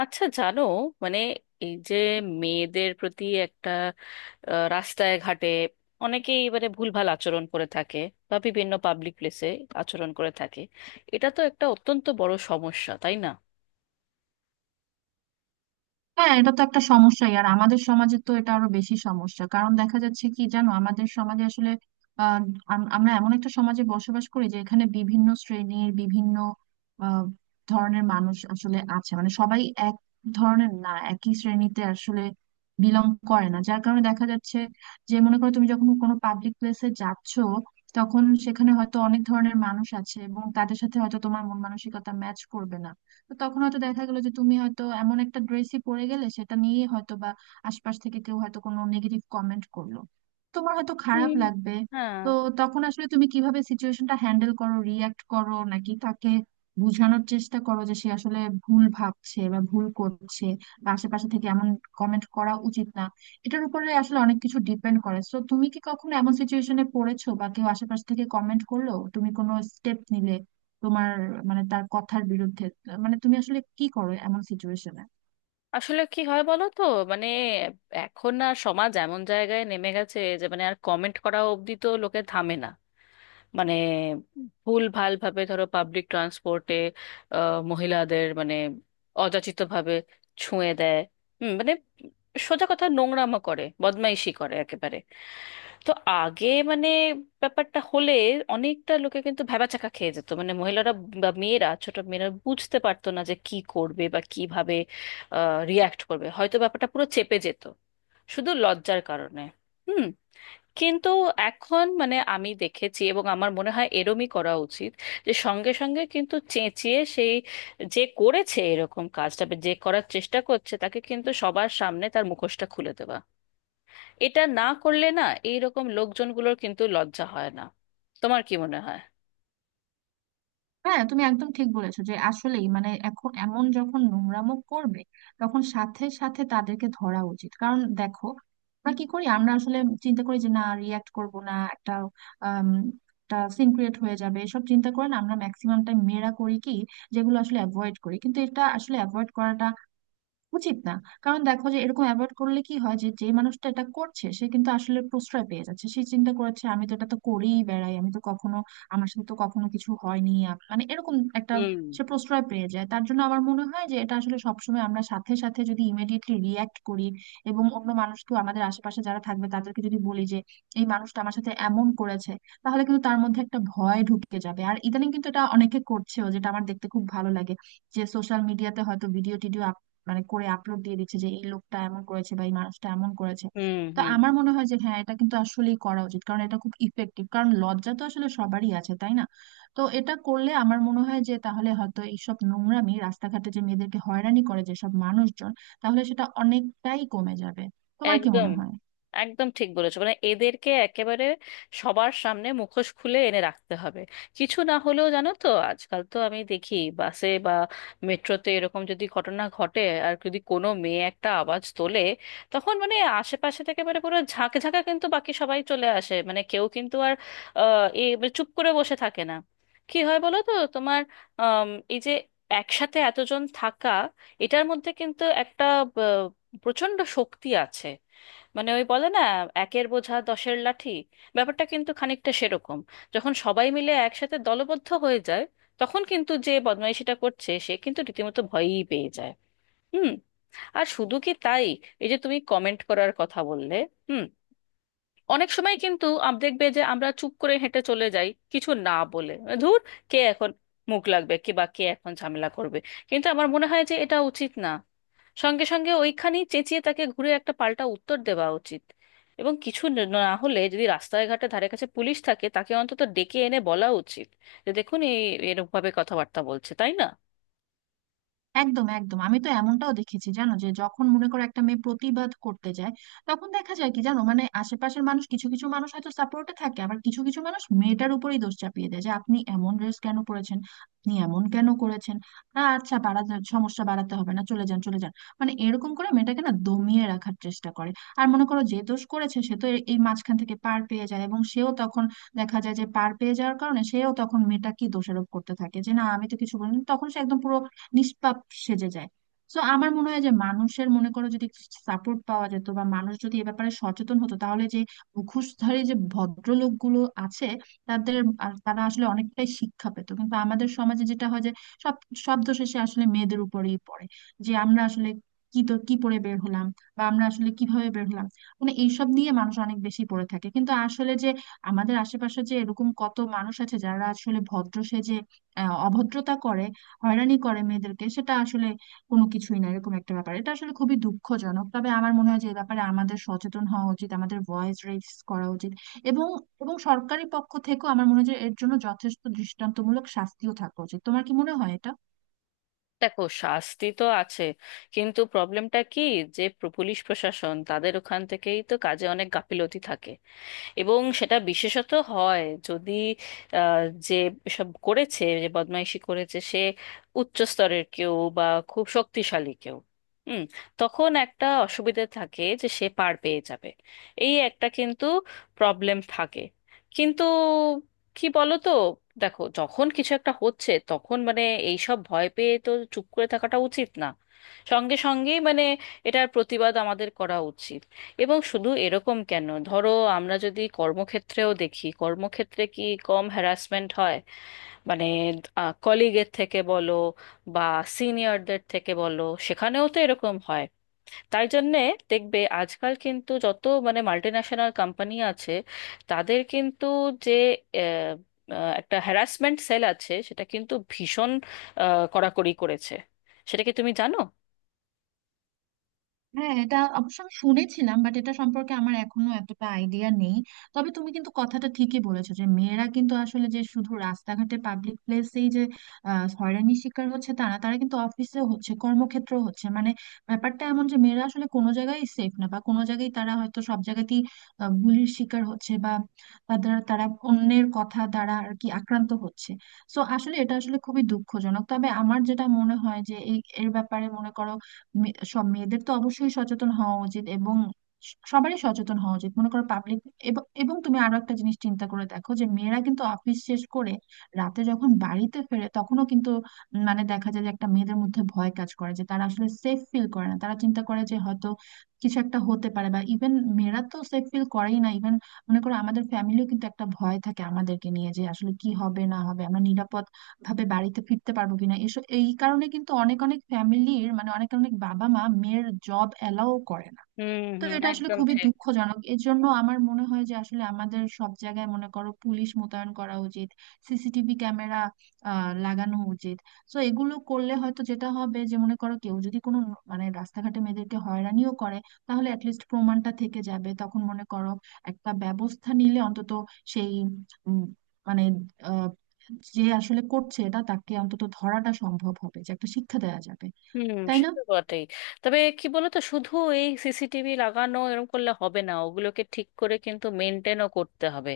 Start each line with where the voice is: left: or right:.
left: আচ্ছা, জানো, মানে, এই যে মেয়েদের প্রতি একটা রাস্তায় ঘাটে অনেকেই এবারে ভুলভাল আচরণ করে থাকে, বা বিভিন্ন পাবলিক প্লেসে আচরণ করে থাকে। এটা তো একটা অত্যন্ত বড় সমস্যা, তাই না?
right: হ্যাঁ, এটা তো একটা সমস্যাই। আর আমাদের সমাজে তো এটা আরো বেশি সমস্যা, কারণ দেখা যাচ্ছে কি জানো, আমাদের সমাজে আসলে আহ, আমরা এমন একটা সমাজে বসবাস করি যে এখানে বিভিন্ন শ্রেণীর বিভিন্ন আহ, ধরনের মানুষ আসলে আছে। মানে সবাই এক ধরনের না, একই শ্রেণীতে আসলে বিলং করে না, যার কারণে দেখা যাচ্ছে যে মনে করো, তুমি যখন কোনো পাবলিক প্লেসে যাচ্ছ, তখন সেখানে হয়তো অনেক ধরনের মানুষ আছে এবং তাদের সাথে হয়তো তোমার মন মানসিকতা ম্যাচ করবে না। তো তখন হয়তো দেখা গেলো যে তুমি হয়তো এমন একটা ড্রেসই পরে গেলে, সেটা নিয়ে হয়তো বা আশপাশ থেকে কেউ হয়তো কোনো নেগেটিভ কমেন্ট করলো, তোমার হয়তো খারাপ
left: হুম,
right: লাগবে।
left: হ্যাঁ।
right: তো তখন আসলে তুমি কিভাবে সিচুয়েশনটা হ্যান্ডেল করো? রিয়াক্ট করো, নাকি তাকে বোঝানোর চেষ্টা করো যে সে আসলে ভুল ভাবছে বা ভুল করছে, বা আশেপাশে থেকে এমন কমেন্ট করা উচিত না? এটার উপরে আসলে অনেক কিছু ডিপেন্ড করে। তো তুমি কি কখনো এমন সিচুয়েশনে পড়েছো? বা কেউ আশেপাশ থেকে কমেন্ট করলো, তুমি কোনো স্টেপ নিলে তোমার, মানে তার কথার বিরুদ্ধে, মানে তুমি আসলে কি করো এমন সিচুয়েশনে?
left: আসলে কি হয় বলো তো? মানে, এখন আর সমাজ এমন জায়গায় নেমে গেছে যে মানে আর কমেন্ট করা অবধি তো লোকে থামে না। মানে, ভুল ভাল ভাবে ধরো, পাবলিক ট্রান্সপোর্টে মহিলাদের মানে অযাচিত ভাবে ছুঁয়ে দেয়। মানে সোজা কথা নোংরামো করে, বদমাইশি করে একেবারে। তো আগে, মানে, ব্যাপারটা হলে অনেকটা লোকে কিন্তু ভ্যাবাচ্যাকা খেয়ে যেত, মানে মহিলারা বা মেয়েরা, ছোট মেয়েরা বুঝতে পারতো না যে কি করবে বা কিভাবে রিয়াক্ট করবে। হয়তো ব্যাপারটা পুরো চেপে যেত শুধু লজ্জার কারণে। হুম। কিন্তু এখন মানে আমি দেখেছি, এবং আমার মনে হয় এরমই করা উচিত, যে সঙ্গে সঙ্গে কিন্তু চেঁচিয়ে সেই, যে করেছে এরকম কাজটা বা যে করার চেষ্টা করছে, তাকে কিন্তু সবার সামনে তার মুখোশটা খুলে দেওয়া। এটা না করলে না, এইরকম লোকজনগুলোর কিন্তু লজ্জা হয় না। তোমার কি মনে হয়?
right: হ্যাঁ, তুমি একদম ঠিক বলেছো যে আসলেই, মানে এখন এমন যখন নোংরামো করবে, তখন সাথে সাথে তাদেরকে ধরা উচিত। কারণ দেখো, আমরা কি করি, আমরা আসলে চিন্তা করি যে না, রিয়াক্ট করব না, একটা আম, একটা সিন ক্রিয়েট হয়ে যাবে এসব চিন্তা করে না আমরা ম্যাক্সিমাম টাইম, মেয়েরা করি কি, যেগুলো আসলে অ্যাভয়েড করি, কিন্তু এটা আসলে অ্যাভয়েড করাটা উচিত না। কারণ দেখো যে এরকম অ্যাভয়েড করলে কি হয়, যে যে মানুষটা এটা করছে সে কিন্তু আসলে প্রশ্রয় পেয়ে যাচ্ছে। সে চিন্তা করেছে, আমি তো এটা তো করেই বেড়াই, আমি তো কখনো, আমার সাথে তো কখনো কিছু হয়নি। মানে এরকম একটা,
left: হুম,
right: সে প্রশ্রয় পেয়ে যায়। তার জন্য আমার মনে হয় যে এটা আসলে সবসময় আমরা সাথে সাথে যদি ইমিডিয়েটলি রিয়াক্ট করি এবং অন্য মানুষকেও আমাদের আশেপাশে যারা থাকবে তাদেরকে যদি বলি যে এই মানুষটা আমার সাথে এমন করেছে, তাহলে কিন্তু তার মধ্যে একটা ভয় ঢুকে যাবে। আর ইদানিং কিন্তু এটা অনেকে করছেও, যেটা আমার দেখতে খুব ভালো লাগে, যে সোশ্যাল মিডিয়াতে হয়তো ভিডিও টিডিও মানে করে আপলোড দিয়ে দিচ্ছে যে এই লোকটা এমন করেছে বা এই মানুষটা এমন করেছে।
left: হুম,
right: তো
left: হুম।
right: আমার মনে হয় যে হ্যাঁ, এটা কিন্তু আসলেই করা উচিত, কারণ এটা খুব ইফেক্টিভ। কারণ লজ্জা তো আসলে সবারই আছে, তাই না? তো এটা করলে আমার মনে হয় যে তাহলে হয়তো এইসব নোংরামি রাস্তাঘাটে, যে মেয়েদেরকে হয়রানি করে যেসব মানুষজন, তাহলে সেটা অনেকটাই কমে যাবে। তোমার কি
left: একদম,
right: মনে হয়?
left: একদম ঠিক বলেছো, মানে এদেরকে একেবারে সবার সামনে মুখোশ খুলে এনে রাখতে হবে। কিছু না হলেও জানো তো, আজকাল তো আমি দেখি বাসে বা মেট্রোতে এরকম যদি ঘটনা ঘটে, আর যদি কোনো মেয়ে একটা আওয়াজ তোলে, তখন মানে আশেপাশে থেকে মানে পুরো ঝাঁকে ঝাঁকে কিন্তু বাকি সবাই চলে আসে, মানে কেউ কিন্তু আর আহ, এ মানে চুপ করে বসে থাকে না। কি হয় বলো তো তোমার? আম, এই যে একসাথে এতজন থাকা, এটার মধ্যে কিন্তু একটা প্রচন্ড শক্তি আছে। মানে, ওই বলে না, একের বোঝা দশের লাঠি, ব্যাপারটা কিন্তু খানিকটা সেরকম। যখন সবাই মিলে একসাথে দলবদ্ধ হয়ে যায়, তখন কিন্তু যে বদমাইশিটা করছে সে কিন্তু রীতিমতো ভয়ই পেয়ে যায়। হুম। আর শুধু কি তাই? এই যে তুমি কমেন্ট করার কথা বললে। হুম। অনেক সময় কিন্তু দেখবে যে আমরা চুপ করে হেঁটে চলে যাই কিছু না বলে, মানে, ধুর, কে এখন মুখ লাগবে, কে বা কে এখন ঝামেলা করবে। কিন্তু আমার মনে হয় যে এটা উচিত না। সঙ্গে সঙ্গে ওইখানেই চেঁচিয়ে তাকে ঘুরে একটা পাল্টা উত্তর দেওয়া উচিত, এবং কিছু না হলে যদি রাস্তায় ঘাটে ধারে কাছে পুলিশ থাকে, তাকে অন্তত ডেকে এনে বলা উচিত যে দেখুন, এই এরকম ভাবে কথাবার্তা বলছে, তাই না?
right: একদম, একদম। আমি তো এমনটাও দেখেছি জানো, যে যখন মনে করো একটা মেয়ে প্রতিবাদ করতে যায়, তখন দেখা যায় কি জানো, মানে আশেপাশের মানুষ, কিছু কিছু মানুষ হয়তো সাপোর্টে থাকে, আবার কিছু কিছু মানুষ মেয়েটার উপরেই দোষ চাপিয়ে দেয় যে আপনি এমন ড্রেস কেন পরেছেন, আপনি এমন কেন করেছেন, না আচ্ছা বাড়াতে, সমস্যা বাড়াতে হবে না, চলে যান, চলে যান। মানে এরকম করে মেয়েটাকে না দমিয়ে রাখার চেষ্টা করে। আর মনে করো যে দোষ করেছে, সে তো এই মাঝখান থেকে পার পেয়ে যায়, এবং সেও তখন, দেখা যায় যে পার পেয়ে যাওয়ার কারণে সেও তখন মেয়েটা কি দোষারোপ করতে থাকে যে না, আমি তো কিছু বলিনি, তখন সে একদম পুরো নিষ্পাপ সেজে যায়। তো আমার মনে হয় যে মানুষের, মনে করো যদি সাপোর্ট পাওয়া যেত বা মানুষ যদি এ ব্যাপারে সচেতন হতো, তাহলে যে মুখোশধারী যে ভদ্রলোকগুলো আছে তাদের, আর তারা আসলে অনেকটাই শিক্ষা পেত। কিন্তু আমাদের সমাজে যেটা হয় যে সব সব দোষ এসে আসলে মেয়েদের উপরেই পড়ে, যে আমরা আসলে কি, তো কি পরে বের হলাম, বা আমরা আসলে কিভাবে বের হলাম, মানে এইসব নিয়ে মানুষ অনেক বেশি পড়ে থাকে। কিন্তু আসলে যে আমাদের আশেপাশে যে এরকম কত মানুষ আছে, যারা আসলে ভদ্র সেজে অভদ্রতা করে, হয়রানি করে মেয়েদেরকে, সেটা আসলে কোনো কিছুই না এরকম একটা ব্যাপার। এটা আসলে খুবই দুঃখজনক। তবে আমার মনে হয় যে এ ব্যাপারে আমাদের সচেতন হওয়া উচিত, আমাদের ভয়েস রেজ করা উচিত, এবং এবং সরকারি পক্ষ থেকেও আমার মনে হয় যে এর জন্য যথেষ্ট দৃষ্টান্তমূলক শাস্তিও থাকা উচিত। তোমার কি মনে হয় এটা?
left: দেখো, শাস্তি তো আছে, কিন্তু প্রবলেমটা কি, যে পুলিশ প্রশাসন তাদের ওখান থেকেই তো কাজে অনেক গাফিলতি থাকে। এবং সেটা বিশেষত হয় যদি আহ, যে সব করেছে, যে বদমাইশি করেছে, সে উচ্চ স্তরের কেউ, বা খুব শক্তিশালী কেউ। হুম। তখন একটা অসুবিধা থাকে যে সে পার পেয়ে যাবে। এই একটা কিন্তু প্রবলেম থাকে। কিন্তু কি বলো তো, দেখো, যখন কিছু একটা হচ্ছে তখন মানে এইসব ভয় পেয়ে তো চুপ করে থাকাটা উচিত না। সঙ্গে সঙ্গেই মানে এটার প্রতিবাদ আমাদের করা উচিত। এবং শুধু এরকম কেন, ধরো আমরা যদি কর্মক্ষেত্রেও দেখি, কর্মক্ষেত্রে কি কম হ্যারাসমেন্ট হয়? মানে, কলিগের থেকে বলো, বা সিনিয়রদের থেকে বলো, সেখানেও তো এরকম হয়। তাই জন্যে দেখবে আজকাল কিন্তু যত মানে মাল্টিন্যাশনাল কোম্পানি আছে, তাদের কিন্তু যে আহ, আহ, একটা হ্যারাসমেন্ট সেল আছে, সেটা কিন্তু ভীষণ কড়াকড়ি করেছে। সেটা কি তুমি জানো?
right: হ্যাঁ, এটা অবশ্য আমি শুনেছিলাম, বাট এটা সম্পর্কে আমার এখনো এতটা আইডিয়া নেই। তবে তুমি কিন্তু কথাটা ঠিকই বলেছো যে মেয়েরা কিন্তু আসলে যে শুধু রাস্তাঘাটে পাবলিক প্লেসেই যে হয়রানির শিকার হচ্ছে তা না, তারা কিন্তু অফিসে হচ্ছে, কর্মক্ষেত্র হচ্ছে, মানে ব্যাপারটা এমন যে মেয়েরা আসলে কোনো জায়গায় সেফ না, বা কোনো জায়গায় তারা হয়তো, সব জায়গাতেই বুলির শিকার হচ্ছে, বা তাদের, তারা অন্যের কথা দ্বারা আর কি আক্রান্ত হচ্ছে। সো আসলে এটা আসলে খুবই দুঃখজনক। তবে আমার যেটা মনে হয় যে এই এর ব্যাপারে মনে করো সব মেয়েদের তো অবশ্যই সচেতন হওয়া উচিত, এবং সবারই সচেতন হওয়া উচিত। মনে করো পাবলিক। এবং তুমি আরো একটা জিনিস চিন্তা করে দেখো যে মেয়েরা কিন্তু অফিস শেষ করে রাতে যখন বাড়িতে ফেরে, তখনও কিন্তু মানে দেখা যায় যে একটা, মেয়েদের মধ্যে ভয় কাজ করে, যে তারা আসলে সেফ ফিল করে না। তারা চিন্তা করে যে হয়তো কিছু একটা হতে পারে। বা ইভেন মেয়েরা তো সেফ ফিল করেই না, ইভেন মনে করো আমাদের ফ্যামিলিও, কিন্তু একটা ভয় থাকে আমাদেরকে নিয়ে, যে আসলে কি হবে না হবে, আমরা নিরাপদ ভাবে বাড়িতে ফিরতে পারবো কিনা এসব। এই কারণে কিন্তু অনেক অনেক ফ্যামিলির, মানে অনেক অনেক বাবা মা মেয়ের জব অ্যালাউ করে না।
left: হুম,
right: তো
left: হুম,
right: এটা আসলে
left: একদম
right: খুবই
left: ঠিক।
right: দুঃখজনক। এর জন্য আমার মনে হয় যে আসলে আমাদের সব জায়গায় মনে করো পুলিশ মোতায়েন করা উচিত, সিসিটিভি ক্যামেরা আহ লাগানো উচিত। তো এগুলো করলে হয়তো যেটা হবে যে মনে করো কেউ যদি কোনো মানে রাস্তাঘাটে মেয়েদেরকে হয়রানিও করে, তাহলে অ্যাটলিস্ট প্রমাণটা থেকে যাবে। তখন মনে করো একটা ব্যবস্থা নিলে অন্তত সেই, উম, মানে আহ, যে আসলে করছে এটা, তাকে অন্তত ধরাটা সম্ভব হবে, যে একটা শিক্ষা দেওয়া যাবে।
left: হুম,
right: তাই
left: সে
right: না?
left: তো বটেই। তবে কি বলতো, শুধু এই সিসিটিভি লাগানো এরকম করলে হবে না, ওগুলোকে ঠিক করে কিন্তু মেনটেনও করতে হবে।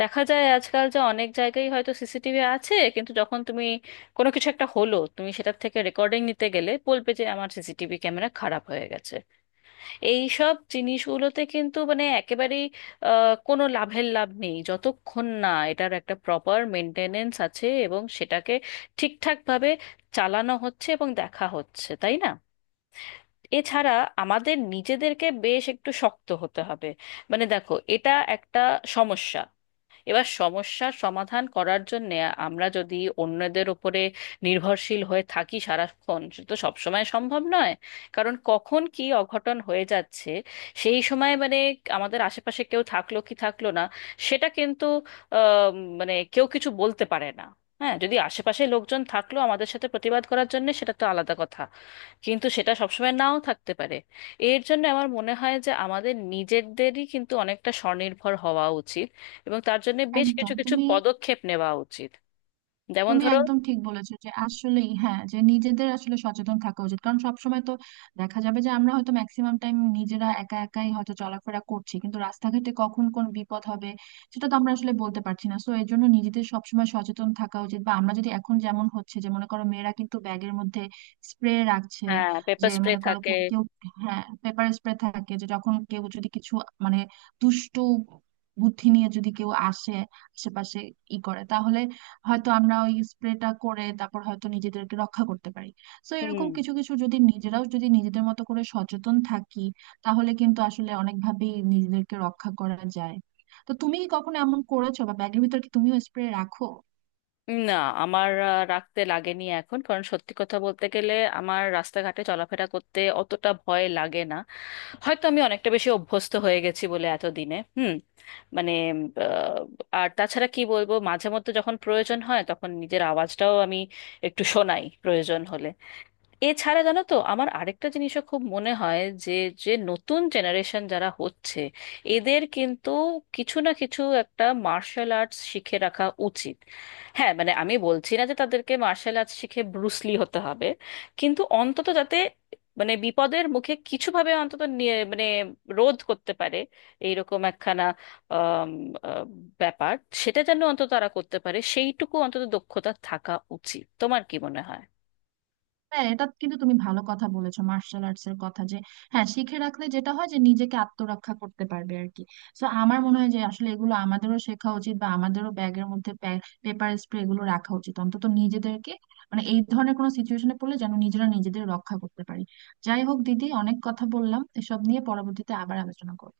left: দেখা যায় আজকাল যে অনেক জায়গায় হয়তো সিসিটিভি আছে, কিন্তু যখন তুমি, কোনো কিছু একটা হলো তুমি সেটার থেকে রেকর্ডিং নিতে গেলে, বলবে যে আমার সিসিটিভি ক্যামেরা খারাপ হয়ে গেছে। এই সব জিনিসগুলোতে কিন্তু মানে একেবারেই কোনো লাভের লাভ নেই যতক্ষণ না এটার একটা প্রপার মেনটেনেন্স আছে এবং সেটাকে ঠিকঠাকভাবে চালানো হচ্ছে এবং দেখা হচ্ছে, তাই না? এছাড়া আমাদের নিজেদেরকে বেশ একটু শক্ত হতে হবে। মানে দেখো, এটা একটা সমস্যা। এবার সমস্যার সমাধান করার জন্য আমরা যদি অন্যদের উপরে নির্ভরশীল হয়ে থাকি সারাক্ষণ, সে তো সবসময় সম্ভব নয়। কারণ কখন কি অঘটন হয়ে যাচ্ছে, সেই সময় মানে আমাদের আশেপাশে কেউ থাকলো কি থাকলো না, সেটা কিন্তু আহ, মানে কেউ কিছু বলতে পারে না। হ্যাঁ, যদি আশেপাশে লোকজন থাকলো আমাদের সাথে প্রতিবাদ করার জন্য, সেটা তো আলাদা কথা, কিন্তু সেটা সবসময় নাও থাকতে পারে। এর জন্য আমার মনে হয় যে আমাদের নিজেদেরই কিন্তু অনেকটা স্বনির্ভর হওয়া উচিত, এবং তার জন্য বেশ
right: একদম।
left: কিছু কিছু
right: তুমি
left: পদক্ষেপ নেওয়া উচিত। যেমন
right: তুমি
left: ধরো।
right: একদম ঠিক বলেছো যে আসলেই হ্যাঁ, যে নিজেদের আসলে সচেতন থাকা উচিত, কারণ সবসময় তো দেখা যাবে যে আমরা হয়তো ম্যাক্সিমাম টাইম নিজেরা একা একাই হয়তো চলাফেরা করছি, কিন্তু রাস্তাঘাটে কখন কোন বিপদ হবে সেটা তো আমরা আসলে বলতে পারছি না। সো এর জন্য নিজেদের সবসময় সচেতন থাকা উচিত, বা আমরা যদি এখন যেমন হচ্ছে যে মনে করো মেয়েরা কিন্তু ব্যাগের মধ্যে স্প্রে রাখছে,
left: হ্যাঁ, পেপার
right: যে
left: স্প্রে
right: মনে করো
left: থাকে।
right: কেউ, হ্যাঁ পেপার স্প্রে থাকে, যে যখন কেউ যদি কিছু, মানে দুষ্ট বুদ্ধি নিয়ে যদি কেউ আসে আশেপাশে ই করে, তাহলে হয়তো আমরা ওই স্প্রেটা করে তারপর হয়তো নিজেদেরকে রক্ষা করতে পারি। তো এরকম
left: হুম।
right: কিছু কিছু যদি নিজেরাও, যদি নিজেদের মতো করে সচেতন থাকি, তাহলে কিন্তু আসলে অনেকভাবেই নিজেদেরকে রক্ষা করা যায়। তো তুমি কি কখনো এমন করেছো বা ব্যাগের ভিতর কি তুমিও স্প্রে রাখো?
left: না, আমার রাখতে লাগেনি এখন, কারণ সত্যি কথা বলতে গেলে আমার রাস্তাঘাটে চলাফেরা করতে অতটা ভয় লাগে না। হয়তো আমি অনেকটা বেশি অভ্যস্ত হয়ে গেছি বলে এতদিনে। হুম, মানে, আহ, আর তাছাড়া কি বলবো, মাঝে মধ্যে যখন প্রয়োজন হয় তখন নিজের আওয়াজটাও আমি একটু শোনাই, প্রয়োজন হলে। এছাড়া জানো তো, আমার আরেকটা জিনিসও খুব মনে হয়, যে যে নতুন জেনারেশন যারা হচ্ছে, এদের কিন্তু কিছু না কিছু একটা মার্শাল আর্টস শিখে রাখা উচিত। হ্যাঁ, মানে আমি বলছি না যে তাদেরকে মার্শাল আর্টস শিখে ব্রুসলি হতে হবে, কিন্তু অন্তত যাতে মানে বিপদের মুখে কিছুভাবে অন্তত নিয়ে মানে রোধ করতে পারে, এইরকম একখানা আম, আহ, ব্যাপার, সেটা যেন অন্তত তারা করতে পারে, সেইটুকু অন্তত দক্ষতা থাকা উচিত। তোমার কি মনে হয়?
right: হ্যাঁ, এটা কিন্তু তুমি ভালো কথা বলেছো, মার্শাল আর্টস এর কথা, যে হ্যাঁ, শিখে রাখলে যেটা হয় যে নিজেকে আত্মরক্ষা করতে পারবে আর কি। তো আমার মনে হয় যে আসলে এগুলো আমাদেরও শেখা উচিত, বা আমাদেরও ব্যাগের মধ্যে পেপার স্প্রে এগুলো রাখা উচিত, অন্তত নিজেদেরকে, মানে এই ধরনের কোনো সিচুয়েশনে পড়লে যেন নিজেরা নিজেদের রক্ষা করতে পারি। যাই হোক দিদি, অনেক কথা বললাম এসব নিয়ে, পরবর্তীতে আবার আলোচনা করবো।